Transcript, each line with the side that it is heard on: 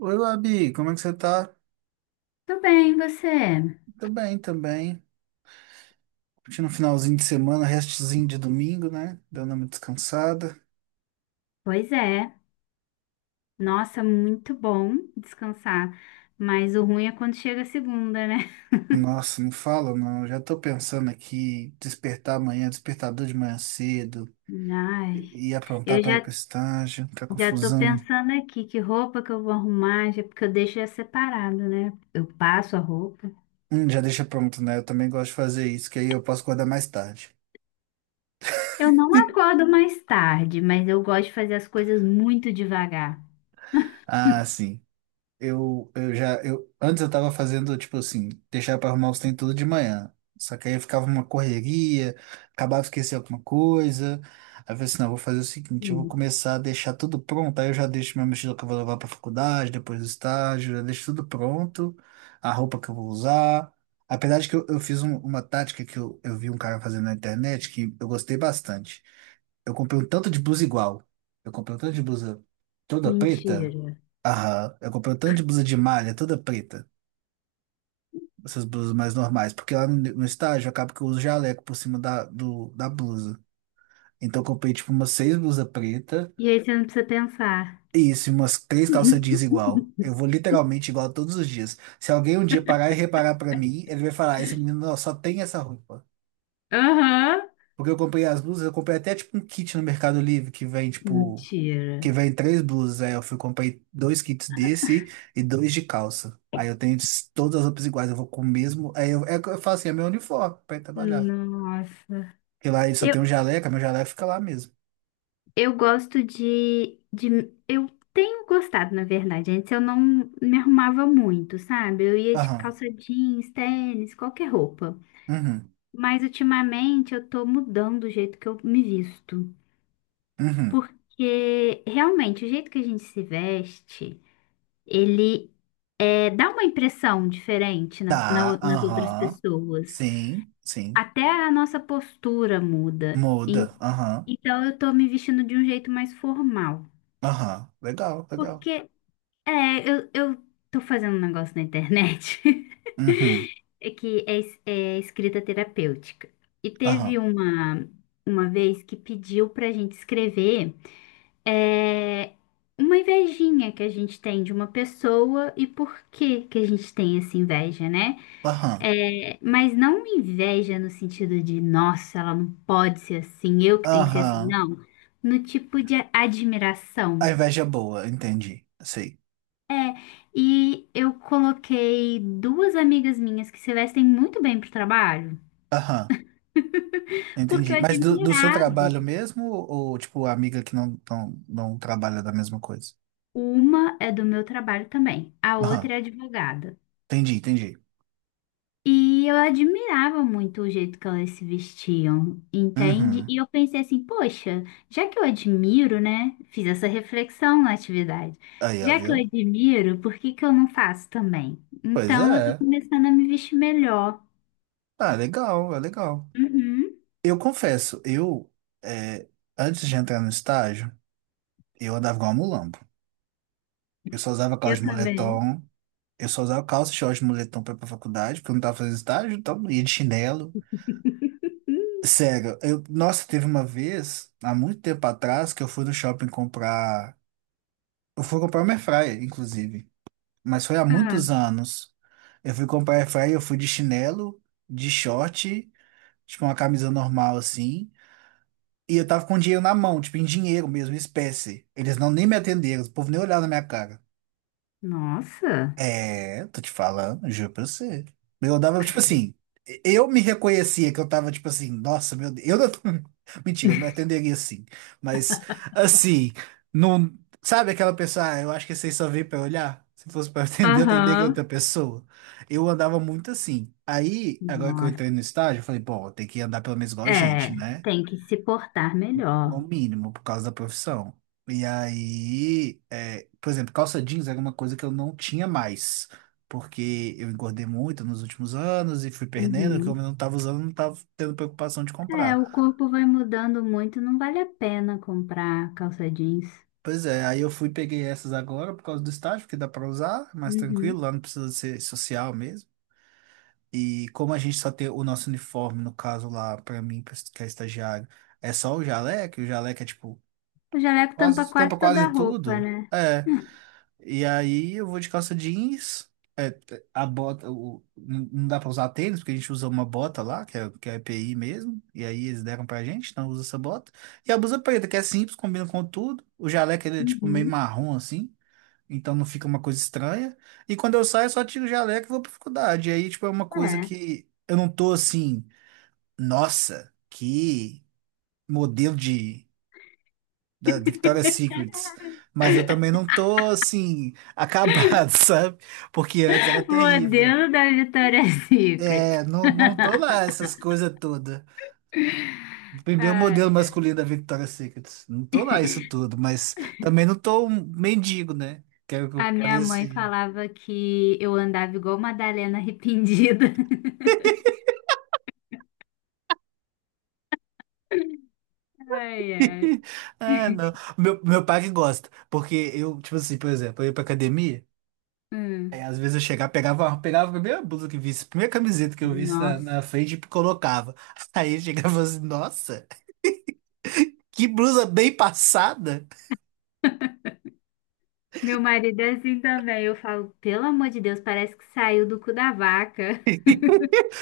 right: Oi, Labi, como é que você tá?
left: Tudo bem, você?
right: Tô bem também. Curtindo um finalzinho de semana, restezinho de domingo, né? Dando uma descansada.
left: Pois é. Nossa, muito bom descansar. Mas o ruim é quando chega a segunda, né?
right: Nossa, não fala não. Já tô pensando aqui, despertar amanhã, despertador de manhã cedo,
left: Ai,
right: e aprontar
left: eu
right: pra ir pro
left: já,
right: estágio, tá
left: já tô
right: confusão.
left: pensando aqui que roupa que eu vou arrumar, já, porque eu deixo já separado, né? Eu passo a roupa.
right: Já deixa pronto, né? Eu também gosto de fazer isso, que aí eu posso acordar mais tarde.
left: Eu não acordo mais tarde, mas eu gosto de fazer as coisas muito devagar.
right: Ah, sim. Antes eu tava fazendo, tipo assim, deixar pra arrumar os trem tudo de manhã. Só que aí ficava uma correria, acabava esquecer alguma coisa. Aí eu falei assim, não, eu vou fazer o seguinte, eu vou
left: Hum,
right: começar a deixar tudo pronto, aí eu já deixo minha mochila que eu vou levar pra faculdade, depois do estágio, já deixo tudo pronto, a roupa que eu vou usar. Apesar de que eu fiz uma tática que eu vi um cara fazendo na internet que eu gostei bastante. Eu comprei um tanto de blusa igual. Eu comprei um tanto de blusa toda
left: mentira.
right: preta. Aham. Eu comprei um tanto de blusa de malha toda preta. Essas blusas mais normais. Porque lá no estágio acaba que eu uso jaleco por cima da blusa. Então eu comprei tipo umas seis blusas pretas.
left: E aí você não precisa pensar.
right: E isso, e umas três calças jeans igual. Eu vou literalmente igual todos os dias. Se alguém um dia parar e reparar pra mim, ele vai falar: "Ah, esse menino ó, só tem essa roupa."
left: Aham.
right: Porque eu comprei as blusas, eu comprei até tipo um kit no Mercado Livre que vem tipo
left: Mentira.
right: que vem três blusas. Aí eu fui, comprei dois kits desse e dois de calça. Aí eu tenho todas as roupas iguais, eu vou com o mesmo. Aí eu, é, eu falo assim, é meu uniforme pra ir trabalhar.
left: Nossa.
right: Porque lá ele só
left: eu
right: tem um jaleco. Meu jaleco fica lá mesmo.
left: Eu gosto de, de. Eu tenho gostado, na verdade. Antes eu não me arrumava muito, sabe? Eu ia de
right: Aham.
left: calça jeans, tênis, qualquer roupa.
right: Uhum.
left: Mas ultimamente eu tô mudando o jeito que eu me visto.
right: Uhum.
left: Porque realmente o jeito que a gente se veste, ele é, dá uma impressão diferente
right: Tá,
left: nas outras
right: aham.
left: pessoas.
right: Sim, sim.
left: Até a nossa postura muda. Em-
right: Muda. Aham.
left: Então eu tô me vestindo de um jeito mais formal.
right: Aham. Legal, legal.
left: Porque eu tô fazendo um negócio na internet.
right: Uhum.
left: É escrita terapêutica. E teve
right: Aham.
left: uma vez que pediu pra gente escrever é, uma invejinha que a gente tem de uma pessoa e por que que a gente tem essa inveja, né?
right: Aham.
left: É, mas não uma inveja no sentido de, nossa, ela não pode ser assim, eu que tenho que ser assim,
right: Aham.
left: não. No tipo de
right: A
left: admiração.
right: inveja é boa, entendi. Sei.
left: É, e eu coloquei duas amigas minhas que se vestem muito bem para o trabalho,
right: Aham.
left: porque
right: Entendi.
left: eu
right: Mas do seu
left: admirava.
right: trabalho mesmo, ou tipo, amiga que não trabalha da mesma coisa?
left: Uma é do meu trabalho também, a
right: Aham.
left: outra é advogada.
right: Entendi, entendi.
left: E eu admirava muito o jeito que elas se vestiam, entende?
right: Uhum.
left: E eu pensei assim, poxa, já que eu admiro, né? Fiz essa reflexão na atividade.
right: Aí, ó,
left: Já que eu
right: viu?
left: admiro, por que que eu não faço também?
right: Pois
left: Então eu tô
right: é.
left: começando a me vestir melhor.
right: Ah, legal, é legal.
left: Uhum,
right: Eu confesso, eu, é, antes de entrar no estágio, eu andava igual um mulambo. Eu só usava calça
left: eu
right: de
left: também.
right: moletom, eu só usava calça e short de moletom pra ir pra faculdade, porque eu não tava fazendo estágio, então ia de chinelo. Sério, eu, nossa, teve uma vez, há muito tempo atrás, que eu fui no shopping comprar. Eu fui comprar uma airfryer, inclusive. Mas foi há
left: Ah,
right: muitos anos. Eu fui comprar airfryer, eu fui de chinelo, de short, tipo uma camisa normal assim. E eu tava com dinheiro na mão, tipo em dinheiro mesmo, em espécie. Eles não nem me atenderam, o povo nem olhava na minha cara.
left: nossa,
right: É, tô te falando, juro pra você. Eu dava, tipo
left: credo.
right: assim, eu me reconhecia que eu tava, tipo assim, nossa, meu Deus, eu não... Mentira, eu me atenderia assim. Mas, assim, não... Sabe aquela pessoa, ah, eu acho que vocês só veem pra olhar? Se fosse pra atender, eu atenderia outra
left: Aham.
right: pessoa. Eu andava muito assim. Aí, agora que eu
left: Nossa,
right: entrei no estágio, eu falei, bom, tem que andar pelo menos igual gente,
left: é,
right: né?
left: tem que se portar
right: No
left: melhor.
right: mínimo, por causa da profissão. E aí, é, por exemplo, calça jeans era uma coisa que eu não tinha mais, porque eu engordei muito nos últimos anos e fui perdendo, que eu
left: Uhum.
right: não estava usando, não estava tendo preocupação de
left: É,
right: comprar.
left: o corpo vai mudando muito, não vale a pena comprar calça jeans.
right: Pois é, aí eu fui e peguei essas agora por causa do estágio, porque dá para usar, é mais tranquilo,
left: Uhum.
right: lá não precisa ser social mesmo. E como a gente só tem o nosso uniforme, no caso lá, para mim, que é estagiário, é só o jaleco, e o jaleco é tipo,
left: O jaleco tampa
right: quase, tampa
left: quase toda
right: quase
left: a roupa,
right: tudo.
left: né?
right: É. E aí eu vou de calça jeans. É, é, a bota, o, não dá pra usar tênis, porque a gente usa uma bota lá, que é EPI mesmo. E aí eles deram pra gente, então usa essa bota. E a blusa preta, que é simples, combina com tudo. O jaleco ele é tipo meio
left: Uhum.
right: marrom assim, então não fica uma coisa estranha. E quando eu saio, eu só tiro o jaleco e vou pra faculdade. E aí, tipo, é uma coisa
left: É.
right: que eu não tô assim, nossa, que modelo de da Victoria's Secrets, mas eu também não tô assim acabado, sabe? Porque antes era terrível.
left: Modelo da Victoria's Secret.
right: É, não, não tô lá essas coisas todas. Primeiro modelo
left: Ai.
right: masculino da Victoria's Secrets. Não tô lá isso tudo, mas também não tô um mendigo, né? Quero que eu
left: A minha mãe
right: parecia.
left: falava que eu andava igual Madalena arrependida. Ai, ai.
right: Ah, não. Meu pai que gosta, porque eu, tipo assim, por exemplo, eu ia pra academia. Aí,
left: Hum.
right: às vezes eu chegava, pegava a primeira blusa que visse, a primeira camiseta que eu visse
left: Nossa.
right: na frente e colocava. Aí eu chegava assim, nossa, que blusa bem passada.
left: Meu marido é assim também. Eu falo, pelo amor de Deus, parece que saiu do cu da vaca.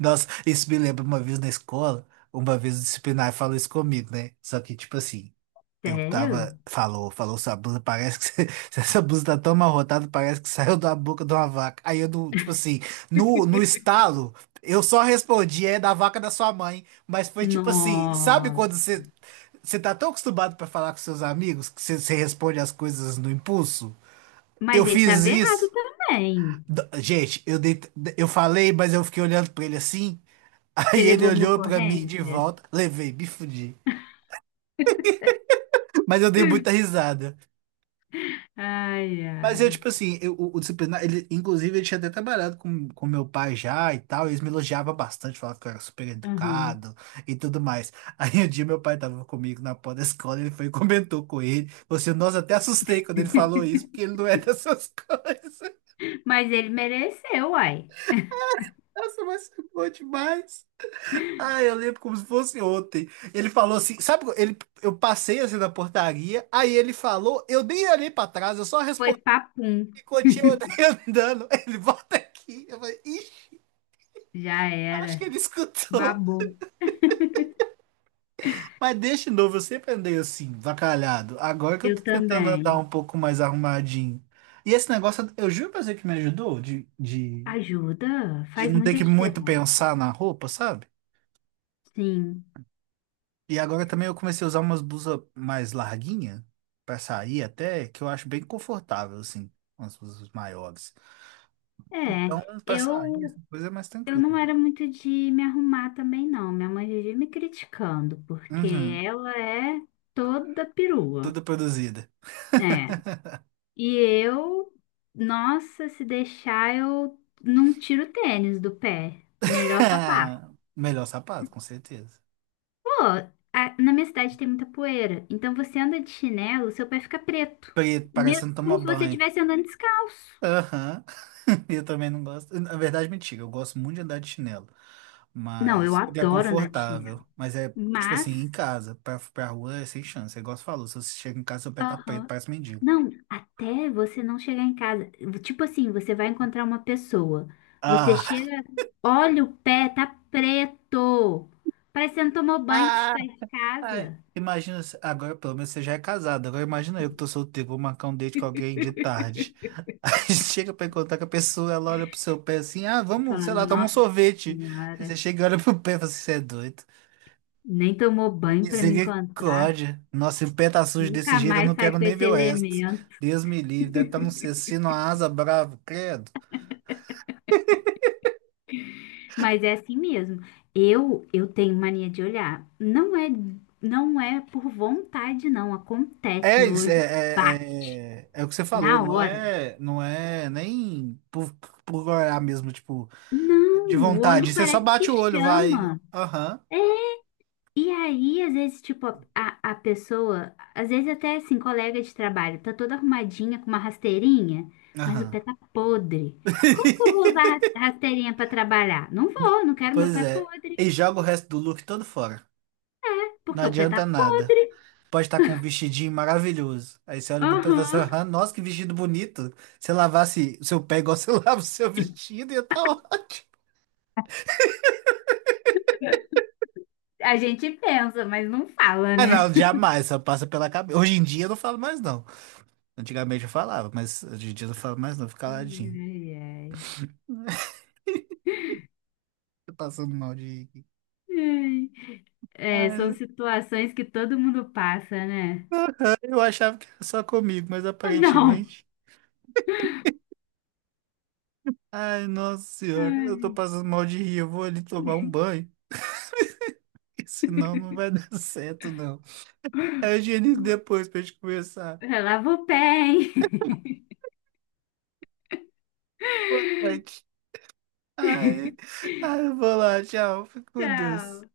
right: Nossa, isso me lembra uma vez na escola, uma vez o disciplinar falou isso comigo, né? Só que, tipo assim, eu tava,
left: Sério?
right: falou, sua blusa parece que, essa blusa tá tão amarrotada, parece que saiu da boca de uma vaca. Aí eu, tipo assim, no estalo, eu só respondi, é da vaca da sua mãe. Mas foi tipo assim, sabe quando
left: Nossa.
right: você... Você tá tão acostumado pra falar com seus amigos que você responde as coisas no impulso? Eu
left: Mas ele
right: fiz
left: tava errado
right: isso.
left: também.
right: Gente, eu falei, mas eu fiquei olhando pra ele assim.
left: Você
right: Aí ele
left: levou uma
right: olhou pra mim de
left: ocorrência?
right: volta. Levei, me fudi. Mas eu dei muita risada.
left: Ai,
right: Mas eu,
left: ai.
right: tipo assim, o disciplinar, ele, inclusive, ele tinha até trabalhado com meu pai já e tal, e eles me elogiavam bastante, falavam que eu era super
left: Aham.
right: educado e tudo mais. Aí um dia meu pai tava comigo na porta da escola, ele foi e comentou com ele. Você, nossa, até assustei quando ele falou isso, porque ele não é dessas coisas.
left: Mas ele mereceu, uai.
right: Nossa, mas foi bom demais. Ah, eu lembro como se fosse ontem. Ele falou assim, sabe, ele, eu passei assim na portaria, aí ele falou, eu nem olhei pra trás, eu só
left: Foi
right: respondi
left: papum.
right: e continuei andando. Ele volta aqui. Eu falei, "Ixi,
left: Já
right: acho que
left: era.
right: ele escutou."
left: Babou.
right: Mas deixa novo, eu sempre andei assim, vacalhado. Agora que eu tô
left: Eu
right: tentando andar
left: também.
right: um pouco mais arrumadinho. E esse negócio, eu juro pra você que me ajudou
left: Ajuda,
right: de
left: faz
right: não ter
left: muita
right: que muito
left: diferença.
right: pensar na roupa, sabe?
left: Sim.
right: E agora também eu comecei a usar umas blusas mais larguinha pra sair até, que eu acho bem confortável, assim, umas blusas maiores.
left: É.
right: Então, pra sair, essa
left: Eu
right: coisa é mais
left: Eu
right: tranquila.
left: não era muito de me arrumar também, não. Minha mãe vivia me criticando, porque
right: Uhum,
left: ela é toda perua.
right: tudo produzida.
left: É. E eu, nossa, se deixar, eu não tiro o tênis do pé. Melhor sapato.
right: Melhor sapato, com certeza.
left: Pô, na minha cidade tem muita poeira. Então você anda de chinelo, seu pé fica preto.
right: Preto,
left: Me-
right: parecendo tomar
left: Como se você
right: banho.
left: estivesse andando descalço.
right: Aham. Eu também não gosto. Na verdade, mentira, eu gosto muito de andar de chinelo.
left: Não, eu
right: Mas, porque é
left: adoro andar de
right: confortável.
left: chinelo.
right: Mas é, tipo
left: Mas,
right: assim, em casa. Pra rua é sem chance. É igual você falou, se você chega em casa, seu pé tá preto,
left: aham.
right: parece mendigo.
left: Não, até você não chegar em casa. Tipo assim, você vai encontrar uma pessoa. Você
right: Ah!
left: chega, olha o pé, tá preto. Parece que você não tomou banho antes de
right: Ah!
left: sair de
right: Ai.
left: casa.
right: Imagina, agora pelo menos você já é casado. Agora imagina eu que tô solteiro, vou marcar um date com alguém de tarde. Aí chega pra encontrar com a pessoa, ela olha pro seu pé assim, ah, vamos,
left: Fala,
right: sei lá, tomar um
left: nossa
right: sorvete. Aí você
left: senhora,
right: chega e olha pro pé e fala assim, você é doido.
left: nem tomou banho pra me encontrar.
right: Misericórdia. Nossa, se o pé tá sujo desse
left: Nunca
right: jeito, eu não
left: mais sai
right: quero
left: com
right: nem
left: esse
right: ver o resto.
left: elemento.
right: Deus me livre, deve estar num cecino, uma asa brava, credo.
left: Mas é assim mesmo. Eu tenho mania de olhar. Não é por vontade, não. Acontece, meu olho bate
right: É o que você falou,
left: na hora.
right: não é nem por, por olhar mesmo, tipo, de
left: Não, o
right: vontade.
left: olho
right: Você só
left: parece que
right: bate o olho, vai.
left: chama.
right: Aham,
left: É, e aí, às vezes, tipo, a pessoa, às vezes até assim, colega de trabalho, tá toda arrumadinha com uma rasteirinha, mas o
right: aham.
left: pé tá podre. Como que eu vou usar rasteirinha pra trabalhar? Não vou, não quero meu
right: Pois
left: pé
right: é. E
left: podre,
right: joga o resto do look todo fora. Não
left: porque o pé tá
right: adianta nada.
left: podre.
right: Pode estar com um vestidinho maravilhoso. Aí você olha pro pé e fala assim,
left: Aham.
right: "Ah, nossa, que vestido bonito. Se lavasse o seu pé igual você lava o seu vestido, ia estar ótimo."
left: A gente pensa, mas não fala,
right: Ah,
left: né?
right: não, jamais, só passa pela cabeça. Hoje em dia eu não falo mais, não. Antigamente eu falava, mas hoje em dia eu não falo mais, não. Fica ladinho.
left: Ai, ai.
right: Tô passando mal de... rir aqui.
left: Ai. É, são
right: Ai,
left: situações que todo mundo passa, né?
right: eu achava que era só comigo, mas
left: Não.
right: aparentemente... Ai, nossa senhora, eu tô
left: Ai.
right: passando mal de rir, eu vou ali tomar um banho. Senão não vai dar certo, não. É higiênico depois pra gente conversar.
left: Lava o pé, hein?
right: Boa noite. Ai, ai, eu vou lá, tchau. Fica com Deus.
left: Tchau.